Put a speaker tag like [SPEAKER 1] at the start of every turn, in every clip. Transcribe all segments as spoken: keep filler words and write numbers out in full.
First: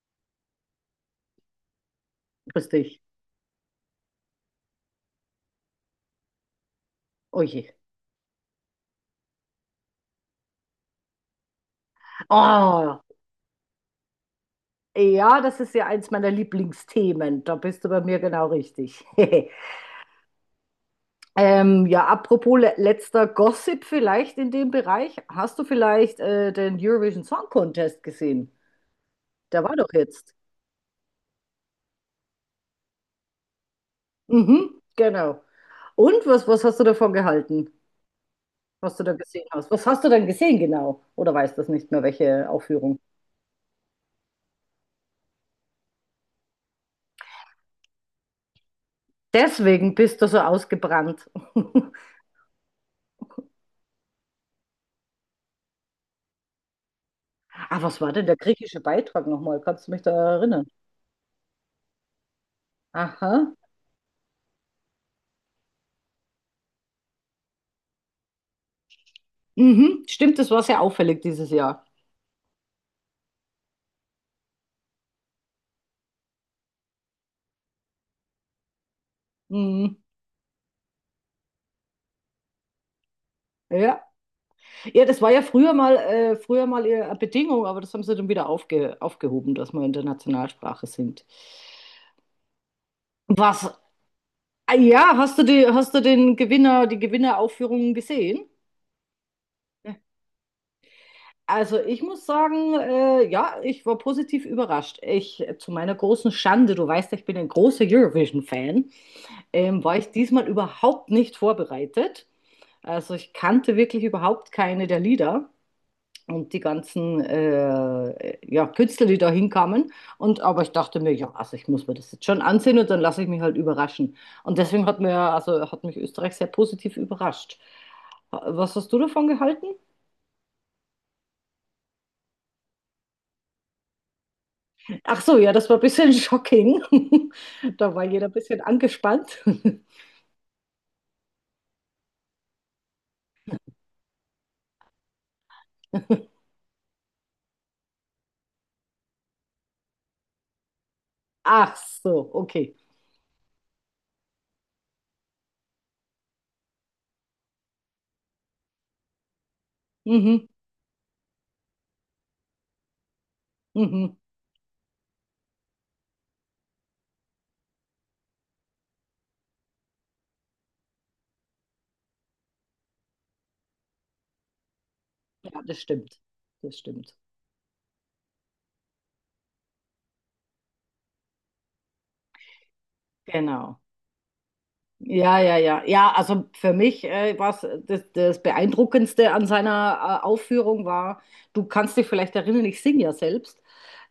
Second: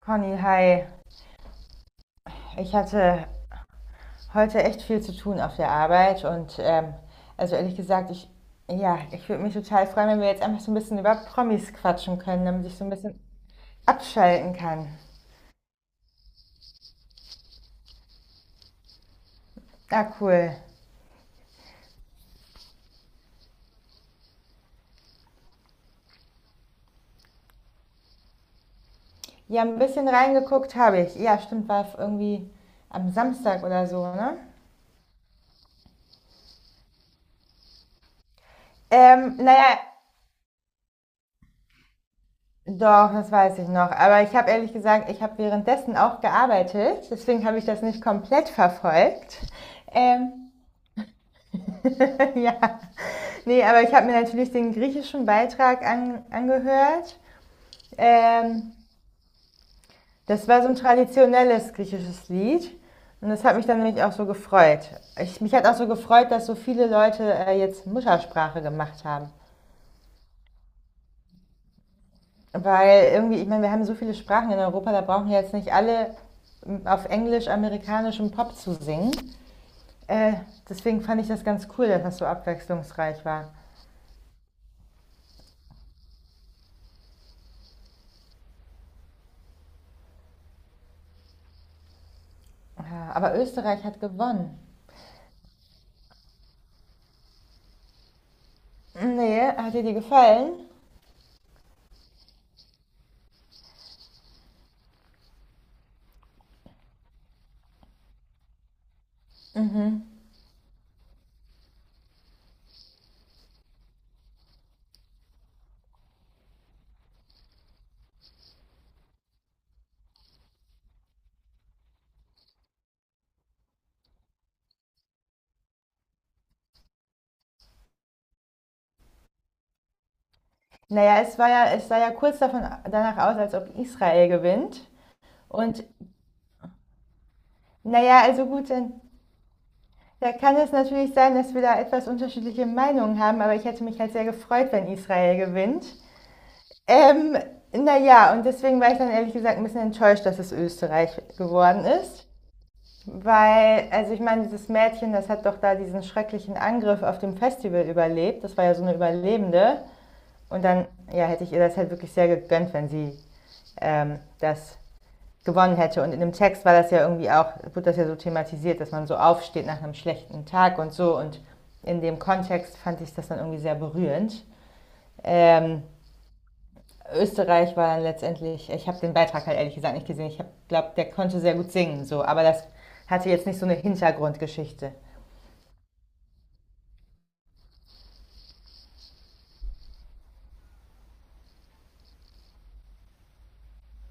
[SPEAKER 1] Conny, hi.
[SPEAKER 2] Grüß
[SPEAKER 1] Ich
[SPEAKER 2] dich.
[SPEAKER 1] hatte heute echt viel zu tun auf der Arbeit und ähm,
[SPEAKER 2] Oh
[SPEAKER 1] also
[SPEAKER 2] je.
[SPEAKER 1] ehrlich gesagt, ich, ja, ich würde mich total freuen, wenn wir jetzt einfach so ein bisschen über Promis quatschen können, damit ich so ein
[SPEAKER 2] Oh,
[SPEAKER 1] bisschen abschalten kann.
[SPEAKER 2] ja, das ist ja eins meiner Lieblingsthemen. Da bist du bei mir genau richtig.
[SPEAKER 1] Ah, cool.
[SPEAKER 2] ähm, ja, apropos le letzter Gossip vielleicht in dem Bereich. Hast du vielleicht äh, den Eurovision Song Contest gesehen?
[SPEAKER 1] Ja,
[SPEAKER 2] Der war
[SPEAKER 1] ein
[SPEAKER 2] doch
[SPEAKER 1] bisschen
[SPEAKER 2] jetzt.
[SPEAKER 1] reingeguckt habe ich. Ja, stimmt, war irgendwie am Samstag oder so, ne?
[SPEAKER 2] Mhm, genau. Und was, was hast du davon gehalten, was du da
[SPEAKER 1] Ähm,
[SPEAKER 2] gesehen hast?
[SPEAKER 1] naja,
[SPEAKER 2] Was hast du denn gesehen genau? Oder weißt du das nicht mehr, welche Aufführung?
[SPEAKER 1] doch, das weiß ich noch. Aber ich habe ehrlich gesagt, ich habe währenddessen auch gearbeitet. Deswegen habe ich das nicht komplett verfolgt.
[SPEAKER 2] Deswegen bist du so
[SPEAKER 1] Ähm,
[SPEAKER 2] ausgebrannt.
[SPEAKER 1] ja. Nee, aber ich habe mir natürlich den griechischen Beitrag an, angehört.
[SPEAKER 2] Ah, was war denn der
[SPEAKER 1] Ähm,
[SPEAKER 2] griechische Beitrag nochmal? Kannst du mich da
[SPEAKER 1] das war
[SPEAKER 2] erinnern?
[SPEAKER 1] so ein traditionelles griechisches Lied. Und das
[SPEAKER 2] Aha.
[SPEAKER 1] hat mich dann nämlich auch so gefreut. Ich, mich hat auch so gefreut, dass so viele Leute äh, jetzt Muttersprache gemacht haben.
[SPEAKER 2] Mhm. Stimmt, das war sehr auffällig dieses Jahr.
[SPEAKER 1] Weil irgendwie, ich meine, wir haben so viele Sprachen in Europa, da brauchen wir jetzt nicht alle ähm, auf englisch-amerikanischem Pop zu singen.
[SPEAKER 2] Mhm.
[SPEAKER 1] Äh, deswegen fand ich das ganz cool, dass das so abwechslungsreich war.
[SPEAKER 2] Ja. Ja, das war ja früher mal, äh, früher mal eher eine Bedingung, aber das haben sie dann wieder aufge aufgehoben, dass wir in der Nationalsprache sind.
[SPEAKER 1] Ja, aber
[SPEAKER 2] Was?
[SPEAKER 1] Österreich hat gewonnen.
[SPEAKER 2] Ah, ja, hast du die, hast du den Gewinner, die Gewinneraufführungen gesehen?
[SPEAKER 1] Nee, hat dir die
[SPEAKER 2] Ja.
[SPEAKER 1] gefallen?
[SPEAKER 2] Also ich muss sagen, äh, ja, ich war positiv überrascht. Ich, äh, zu meiner großen Schande, du weißt, ja, ich bin ein großer Eurovision-Fan, ähm, war ich diesmal überhaupt nicht vorbereitet. Also ich kannte wirklich überhaupt keine der Lieder und die ganzen äh, ja, Künstler, die da hinkamen. Und aber ich dachte mir, ja, also ich muss mir das jetzt schon ansehen und dann lasse ich mich halt überraschen. Und deswegen hat mir, also hat mich Österreich sehr positiv überrascht. Was hast du davon gehalten?
[SPEAKER 1] Naja, es war ja, es sah ja kurz davon, danach aus, als ob Israel gewinnt.
[SPEAKER 2] Ach so, ja, das war ein
[SPEAKER 1] Und
[SPEAKER 2] bisschen shocking. Da war
[SPEAKER 1] naja,
[SPEAKER 2] jeder ein
[SPEAKER 1] also
[SPEAKER 2] bisschen
[SPEAKER 1] gut, dann
[SPEAKER 2] angespannt.
[SPEAKER 1] da kann es natürlich sein, dass wir da etwas unterschiedliche Meinungen haben, aber ich hätte mich halt sehr gefreut, wenn Israel gewinnt. Ähm, naja, und deswegen war ich dann ehrlich gesagt ein bisschen enttäuscht, dass es Österreich
[SPEAKER 2] Ach
[SPEAKER 1] geworden ist.
[SPEAKER 2] so, okay.
[SPEAKER 1] Weil, also ich meine, dieses Mädchen, das hat doch da diesen schrecklichen Angriff auf dem Festival überlebt. Das war ja so eine Überlebende.
[SPEAKER 2] Mhm,
[SPEAKER 1] Und dann, ja, hätte ich ihr das halt wirklich sehr gegönnt, wenn sie
[SPEAKER 2] mhm.
[SPEAKER 1] ähm, das gewonnen hätte. Und in dem Text war das ja irgendwie auch, wird das ja so thematisiert, dass man so aufsteht nach einem schlechten Tag und so. Und in dem Kontext fand ich das dann irgendwie sehr berührend.
[SPEAKER 2] Ja, das
[SPEAKER 1] Ähm,
[SPEAKER 2] stimmt. Das stimmt.
[SPEAKER 1] Österreich war dann letztendlich, ich habe den Beitrag halt ehrlich gesagt nicht gesehen. Ich glaube, der konnte sehr gut singen, so, aber das hatte jetzt nicht so eine
[SPEAKER 2] Genau.
[SPEAKER 1] Hintergrundgeschichte.
[SPEAKER 2] Ja, ja, ja. Ja, also für mich äh, war das, das Beeindruckendste an seiner äh, Aufführung war, du kannst dich vielleicht erinnern, ich singe ja selbst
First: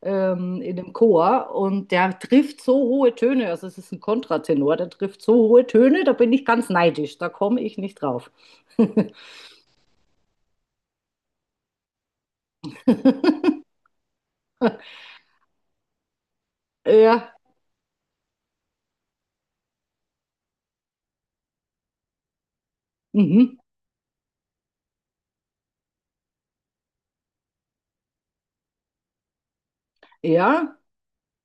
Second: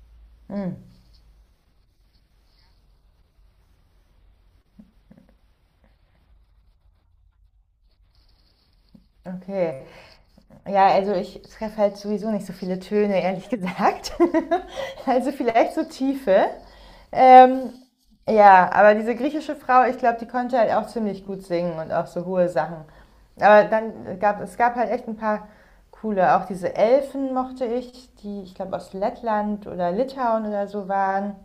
[SPEAKER 2] ähm,
[SPEAKER 1] Hm,
[SPEAKER 2] in dem Chor und der trifft so hohe Töne, also es ist ein Kontratenor, der trifft so hohe Töne, da bin ich ganz neidisch, da komme ich nicht drauf.
[SPEAKER 1] okay. Ja, also ich treffe halt sowieso nicht so viele Töne, ehrlich gesagt. also vielleicht so Tiefe.
[SPEAKER 2] Ja,
[SPEAKER 1] Ähm, ja, aber diese griechische Frau, ich glaube, die konnte halt auch ziemlich gut singen und auch so hohe Sachen.
[SPEAKER 2] mhm.
[SPEAKER 1] Aber dann gab es gab halt echt ein paar coole, auch diese Elfen mochte ich, die ich glaube aus Lettland oder Litauen oder
[SPEAKER 2] Ja,
[SPEAKER 1] so waren.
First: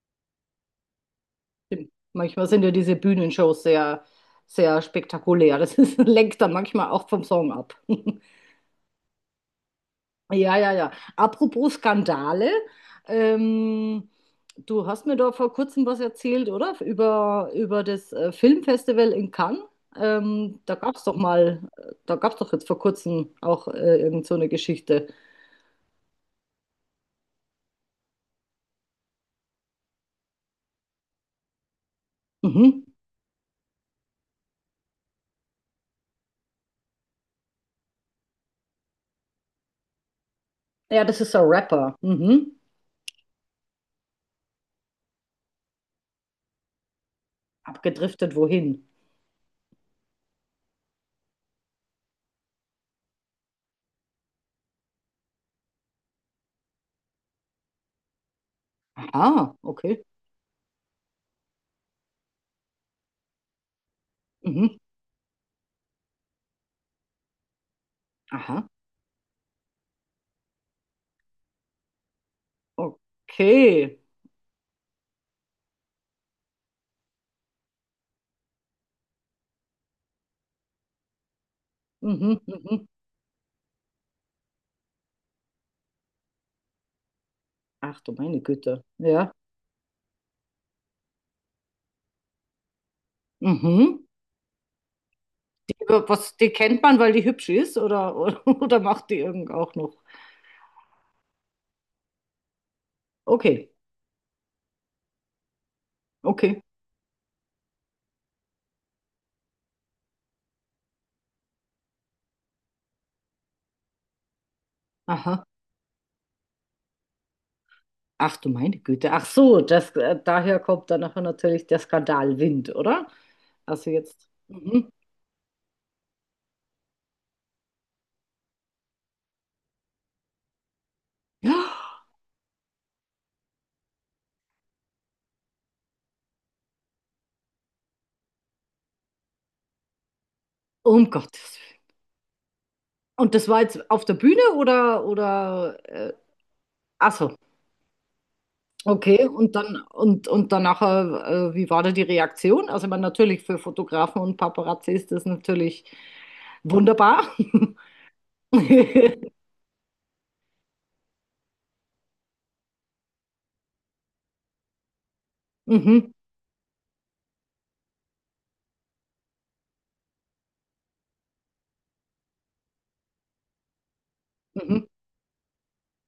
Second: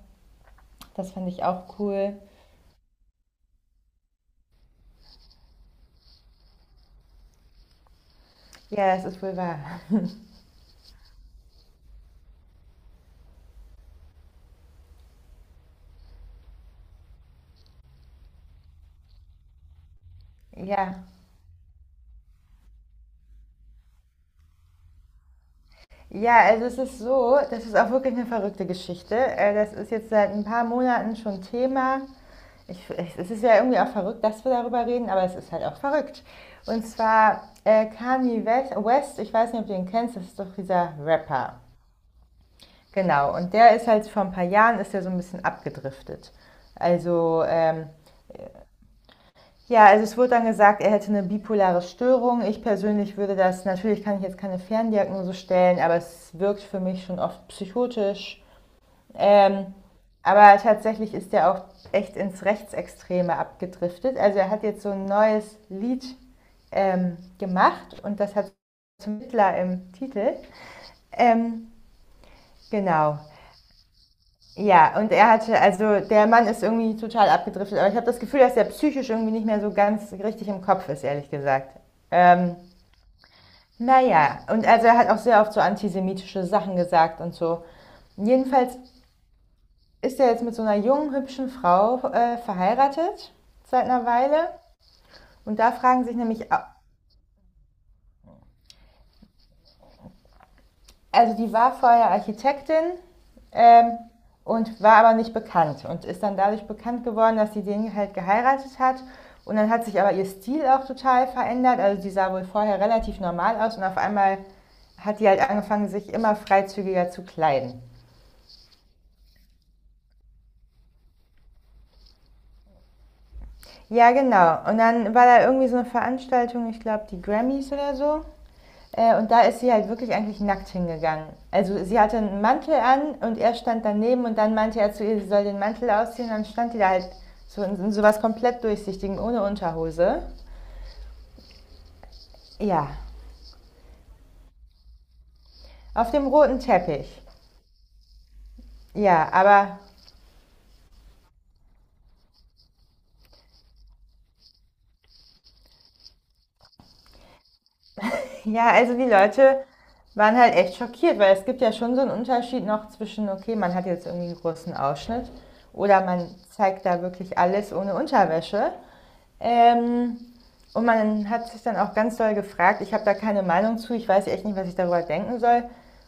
[SPEAKER 1] Das fand ich auch
[SPEAKER 2] stimmt.
[SPEAKER 1] cool.
[SPEAKER 2] Manchmal sind ja diese Bühnenshows sehr, sehr spektakulär. Das ist, lenkt dann manchmal auch vom Song ab.
[SPEAKER 1] Ja, das ist wohl wahr.
[SPEAKER 2] Ja, ja, ja. Apropos Skandale, ähm, du hast mir da vor kurzem was erzählt, oder? Über, über das äh, Filmfestival in Cannes. Ähm, da gab es
[SPEAKER 1] Ja.
[SPEAKER 2] doch mal, da gab es doch jetzt vor kurzem auch äh, irgend so eine Geschichte.
[SPEAKER 1] Ja, also es ist so, das ist auch wirklich eine verrückte Geschichte. Äh, Das ist jetzt seit ein paar Monaten schon Thema.
[SPEAKER 2] Mhm.
[SPEAKER 1] Ich, ich, es ist ja irgendwie auch verrückt, dass wir darüber reden, aber es ist halt auch verrückt. Und zwar äh, Kanye West, ich weiß nicht, ob du ihn kennst, das ist doch dieser
[SPEAKER 2] Ja, das ist ein
[SPEAKER 1] Rapper.
[SPEAKER 2] Rapper. Mhm.
[SPEAKER 1] Genau, und der ist halt vor ein paar Jahren, ist er so ein bisschen abgedriftet. Also, ähm,
[SPEAKER 2] Abgedriftet wohin?
[SPEAKER 1] ja, also es wurde dann gesagt, er hätte eine bipolare Störung. Ich persönlich würde das, natürlich kann ich jetzt keine Ferndiagnose stellen, aber es wirkt für mich schon oft psychotisch.
[SPEAKER 2] Aha,
[SPEAKER 1] Ähm,
[SPEAKER 2] okay.
[SPEAKER 1] aber tatsächlich ist er auch echt ins Rechtsextreme abgedriftet. Also er hat
[SPEAKER 2] Mhm.
[SPEAKER 1] jetzt so ein neues Lied ähm, gemacht und das hat
[SPEAKER 2] Aha,
[SPEAKER 1] zum Hitler im Titel. Ähm, genau.
[SPEAKER 2] okay.
[SPEAKER 1] Ja, und er hatte, also der Mann ist irgendwie total abgedriftet, aber ich habe das Gefühl, dass er psychisch irgendwie nicht mehr so ganz richtig im Kopf ist, ehrlich gesagt.
[SPEAKER 2] Mhm,
[SPEAKER 1] Ähm,
[SPEAKER 2] mhm.
[SPEAKER 1] naja, und also er hat auch sehr oft so antisemitische Sachen gesagt und so.
[SPEAKER 2] Ach du meine
[SPEAKER 1] Jedenfalls
[SPEAKER 2] Güte. Ja.
[SPEAKER 1] ist ja jetzt mit so einer jungen, hübschen Frau äh, verheiratet seit
[SPEAKER 2] Mhm.
[SPEAKER 1] einer Weile. Und da fragen sich
[SPEAKER 2] Was, die
[SPEAKER 1] nämlich,
[SPEAKER 2] kennt man, weil die hübsch ist, oder, oder, oder macht die irgend auch noch?
[SPEAKER 1] also die war vorher Architektin
[SPEAKER 2] Okay,
[SPEAKER 1] ähm, und war aber nicht bekannt und ist dann
[SPEAKER 2] okay,
[SPEAKER 1] dadurch bekannt geworden, dass sie den halt geheiratet hat. Und dann hat sich aber ihr Stil auch total verändert. Also die sah wohl vorher relativ normal aus und auf einmal hat die
[SPEAKER 2] aha.
[SPEAKER 1] halt angefangen, sich immer freizügiger zu kleiden.
[SPEAKER 2] Ach du meine Güte. Ach so, das, äh, daher kommt dann nachher natürlich der Skandalwind, oder? Also
[SPEAKER 1] Ja,
[SPEAKER 2] jetzt.
[SPEAKER 1] genau. Und
[SPEAKER 2] Mhm.
[SPEAKER 1] dann war da irgendwie so eine Veranstaltung, ich glaube, die Grammys oder so. Äh, und da ist sie halt wirklich eigentlich nackt hingegangen. Also sie
[SPEAKER 2] Ja,
[SPEAKER 1] hatte einen Mantel an und er stand daneben und dann meinte er zu ihr, sie soll den Mantel ausziehen. Und dann stand die da halt so in, in sowas komplett durchsichtigen, ohne Unterhose.
[SPEAKER 2] um Gottes Willen.
[SPEAKER 1] Ja,
[SPEAKER 2] Und das war jetzt auf der Bühne oder, oder,
[SPEAKER 1] auf
[SPEAKER 2] äh,
[SPEAKER 1] dem roten
[SPEAKER 2] ach
[SPEAKER 1] Teppich.
[SPEAKER 2] so, okay.
[SPEAKER 1] Ja,
[SPEAKER 2] Und
[SPEAKER 1] aber
[SPEAKER 2] dann, und, und dann nachher, äh, wie war da die Reaktion? Also, ich meine, natürlich für Fotografen und Paparazzi ist das natürlich wunderbar.
[SPEAKER 1] ja, also die Leute waren halt echt schockiert, weil es gibt ja schon so einen Unterschied noch zwischen, okay, man hat jetzt irgendwie einen großen Ausschnitt oder
[SPEAKER 2] Mhm,
[SPEAKER 1] man zeigt da wirklich alles ohne Unterwäsche. Ähm, und man hat sich dann auch ganz doll gefragt, ich habe da keine Meinung zu, ich weiß echt nicht, was ich
[SPEAKER 2] mhm.
[SPEAKER 1] darüber denken soll,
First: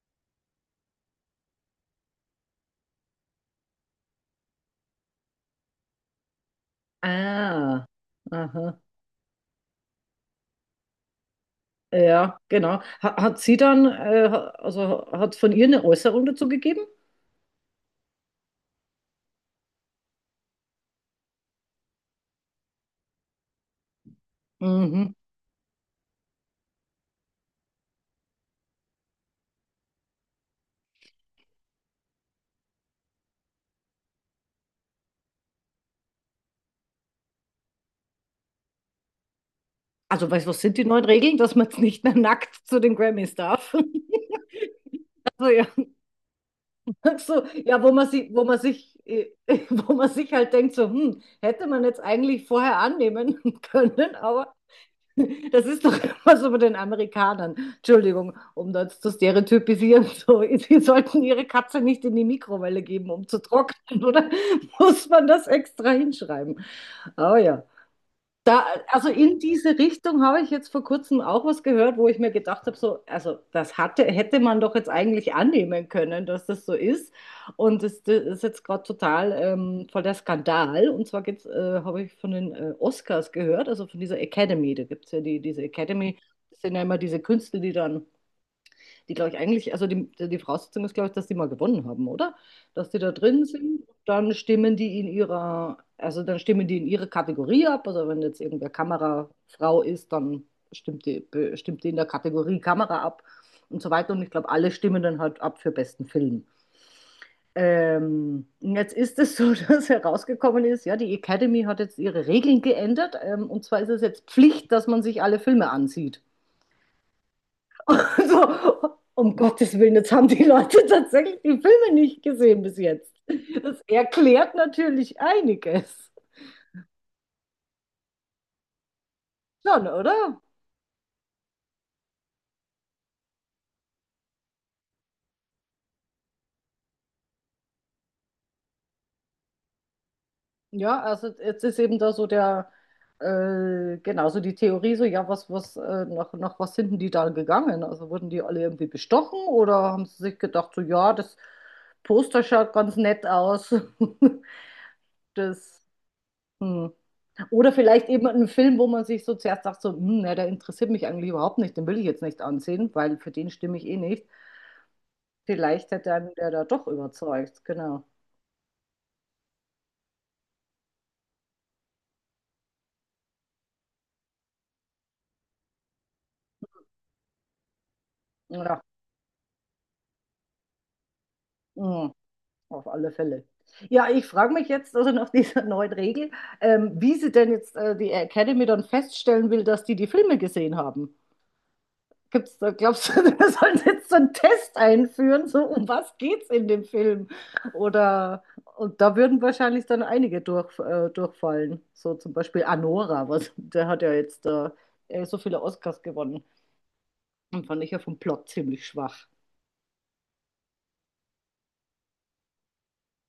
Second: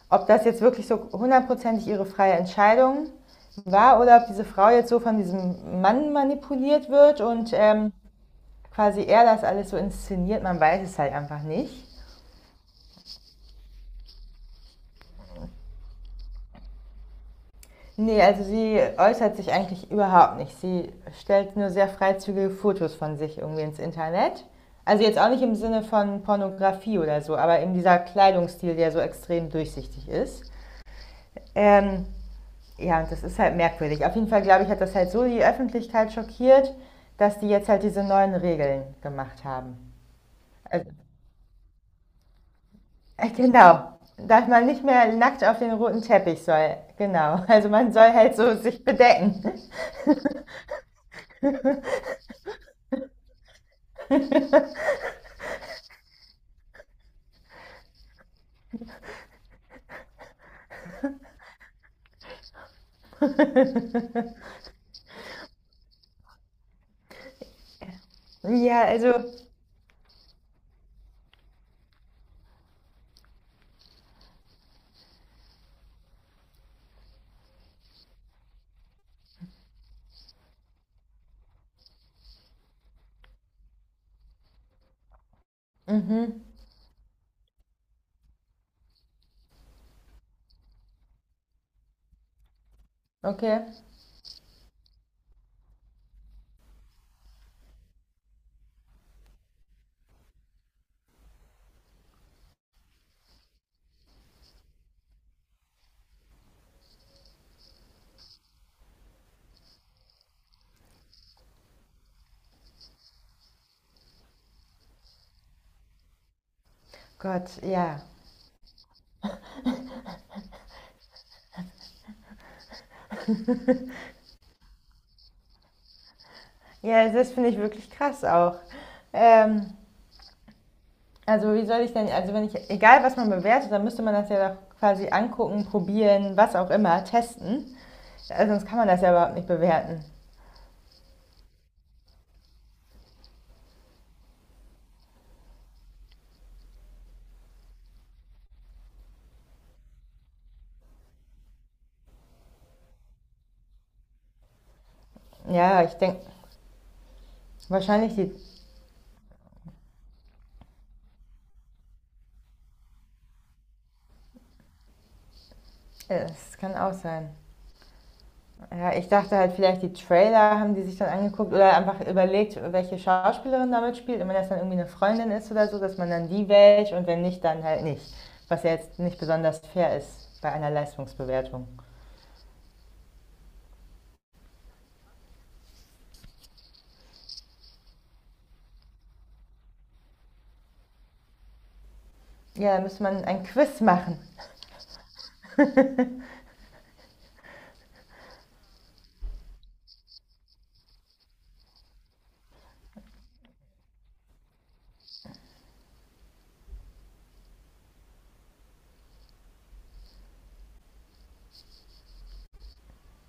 [SPEAKER 1] ob das jetzt wirklich so hundertprozentig ihre freie Entscheidung war oder ob diese Frau jetzt so von diesem Mann manipuliert wird und
[SPEAKER 2] Ah,
[SPEAKER 1] ähm,
[SPEAKER 2] aha.
[SPEAKER 1] quasi er das alles so inszeniert, man weiß es halt einfach nicht.
[SPEAKER 2] Ja, genau. Ha- Hat sie dann, äh, ha- also hat es von ihr eine Äußerung dazu gegeben?
[SPEAKER 1] Nee, also sie äußert sich eigentlich überhaupt nicht. Sie stellt nur sehr freizügige Fotos von sich irgendwie ins Internet. Also
[SPEAKER 2] Mhm.
[SPEAKER 1] jetzt auch nicht im Sinne von Pornografie oder so, aber eben dieser Kleidungsstil, der so extrem durchsichtig ist. Ähm, ja, und das ist halt merkwürdig. Auf jeden Fall, glaube ich, hat das halt so die Öffentlichkeit schockiert, dass die jetzt halt diese neuen Regeln gemacht haben.
[SPEAKER 2] Also, weißt du, was sind die
[SPEAKER 1] Also,
[SPEAKER 2] neuen Regeln, dass man jetzt nicht mehr nackt zu den
[SPEAKER 1] äh,
[SPEAKER 2] Grammys darf?
[SPEAKER 1] genau. Dass man nicht mehr nackt
[SPEAKER 2] Also,
[SPEAKER 1] auf
[SPEAKER 2] ja,
[SPEAKER 1] den roten Teppich soll.
[SPEAKER 2] so,
[SPEAKER 1] Genau. Also
[SPEAKER 2] ja, wo
[SPEAKER 1] man
[SPEAKER 2] man
[SPEAKER 1] soll
[SPEAKER 2] sich,
[SPEAKER 1] halt
[SPEAKER 2] wo
[SPEAKER 1] so
[SPEAKER 2] man
[SPEAKER 1] sich
[SPEAKER 2] sich, äh,
[SPEAKER 1] bedecken.
[SPEAKER 2] wo man sich halt denkt, so, hm, hätte man jetzt eigentlich vorher annehmen können, aber das ist doch immer so bei den Amerikanern. Entschuldigung, um das zu stereotypisieren. So, sie sollten ihre Katze nicht in die Mikrowelle geben, um zu trocknen, oder? Muss man das extra hinschreiben? Oh ja. Da,
[SPEAKER 1] Ja,
[SPEAKER 2] also
[SPEAKER 1] also,
[SPEAKER 2] in diese Richtung habe ich jetzt vor kurzem auch was gehört, wo ich mir gedacht habe, so, also das hatte, hätte man doch jetzt eigentlich annehmen können, dass das so ist. Und das, das ist jetzt gerade total ähm, voll der Skandal. Und zwar geht's, äh, habe ich von den äh, Oscars gehört, also von dieser Academy. Da gibt es ja die, diese Academy, das sind ja immer diese Künstler, die dann die, glaube ich, eigentlich, also die, die Voraussetzung ist, glaube ich, dass die mal gewonnen haben, oder? Dass die da drin
[SPEAKER 1] okay.
[SPEAKER 2] sind, dann stimmen die in ihrer, also dann stimmen die in ihre Kategorie ab. Also wenn jetzt irgendwer Kamerafrau ist, dann stimmt die, be- stimmt die in der Kategorie Kamera ab und so weiter. Und ich glaube, alle stimmen dann halt ab für besten Film. Ähm, und jetzt ist es so, dass herausgekommen ist, ja, die Academy hat jetzt ihre Regeln geändert. Ähm, und zwar ist es jetzt Pflicht, dass man sich alle Filme ansieht.
[SPEAKER 1] Gott, ja.
[SPEAKER 2] So, um Gottes Willen, jetzt haben die Leute tatsächlich die Filme nicht gesehen bis jetzt. Das erklärt natürlich einiges.
[SPEAKER 1] Ja, das finde ich wirklich krass auch. Ähm,
[SPEAKER 2] Schon, oder?
[SPEAKER 1] also wie soll ich denn, also wenn ich, egal was man bewertet, dann müsste man das ja doch quasi angucken, probieren, was auch immer, testen. Also sonst kann man das ja überhaupt nicht bewerten.
[SPEAKER 2] Ja, also jetzt ist eben da so der, äh, genau, so die Theorie, so, ja, was, was, äh, nach, nach was sind denn die da gegangen? Also wurden die alle irgendwie bestochen oder haben sie sich gedacht, so, ja, das Poster schaut ganz nett aus. Das.
[SPEAKER 1] Ja, ich denke,
[SPEAKER 2] Hm. Oder vielleicht
[SPEAKER 1] wahrscheinlich
[SPEAKER 2] eben
[SPEAKER 1] die,
[SPEAKER 2] einen Film, wo man sich so zuerst sagt, so, hm, na, der interessiert mich eigentlich überhaupt nicht, den will ich jetzt nicht ansehen, weil für den stimme ich eh nicht. Vielleicht hat
[SPEAKER 1] äh,
[SPEAKER 2] dann der
[SPEAKER 1] es
[SPEAKER 2] da
[SPEAKER 1] kann
[SPEAKER 2] doch
[SPEAKER 1] auch sein.
[SPEAKER 2] überzeugt, genau.
[SPEAKER 1] Ja, ich dachte halt vielleicht die Trailer haben die sich dann angeguckt oder einfach überlegt, welche Schauspielerin damit spielt. Und wenn das dann irgendwie eine Freundin ist oder so, dass man dann die wählt und wenn nicht, dann halt nicht. Was ja
[SPEAKER 2] Ja,
[SPEAKER 1] jetzt nicht besonders fair ist bei einer Leistungsbewertung.
[SPEAKER 2] hm, auf alle Fälle. Ja, ich frage mich jetzt also nach dieser neuen Regel, ähm, wie sie denn jetzt äh, die Academy dann feststellen will, dass die die Filme gesehen haben. Gibt's da,
[SPEAKER 1] Ja, da müsste
[SPEAKER 2] glaubst du,
[SPEAKER 1] man ein
[SPEAKER 2] wir
[SPEAKER 1] Quiz
[SPEAKER 2] sollen jetzt so
[SPEAKER 1] machen.
[SPEAKER 2] einen Test einführen, so um was geht's in dem Film? Oder und da würden wahrscheinlich dann einige durch, äh, durchfallen. So zum Beispiel Anora, was, der hat ja jetzt äh, äh, so viele Oscars gewonnen. Und fand ich ja vom Plot ziemlich schwach.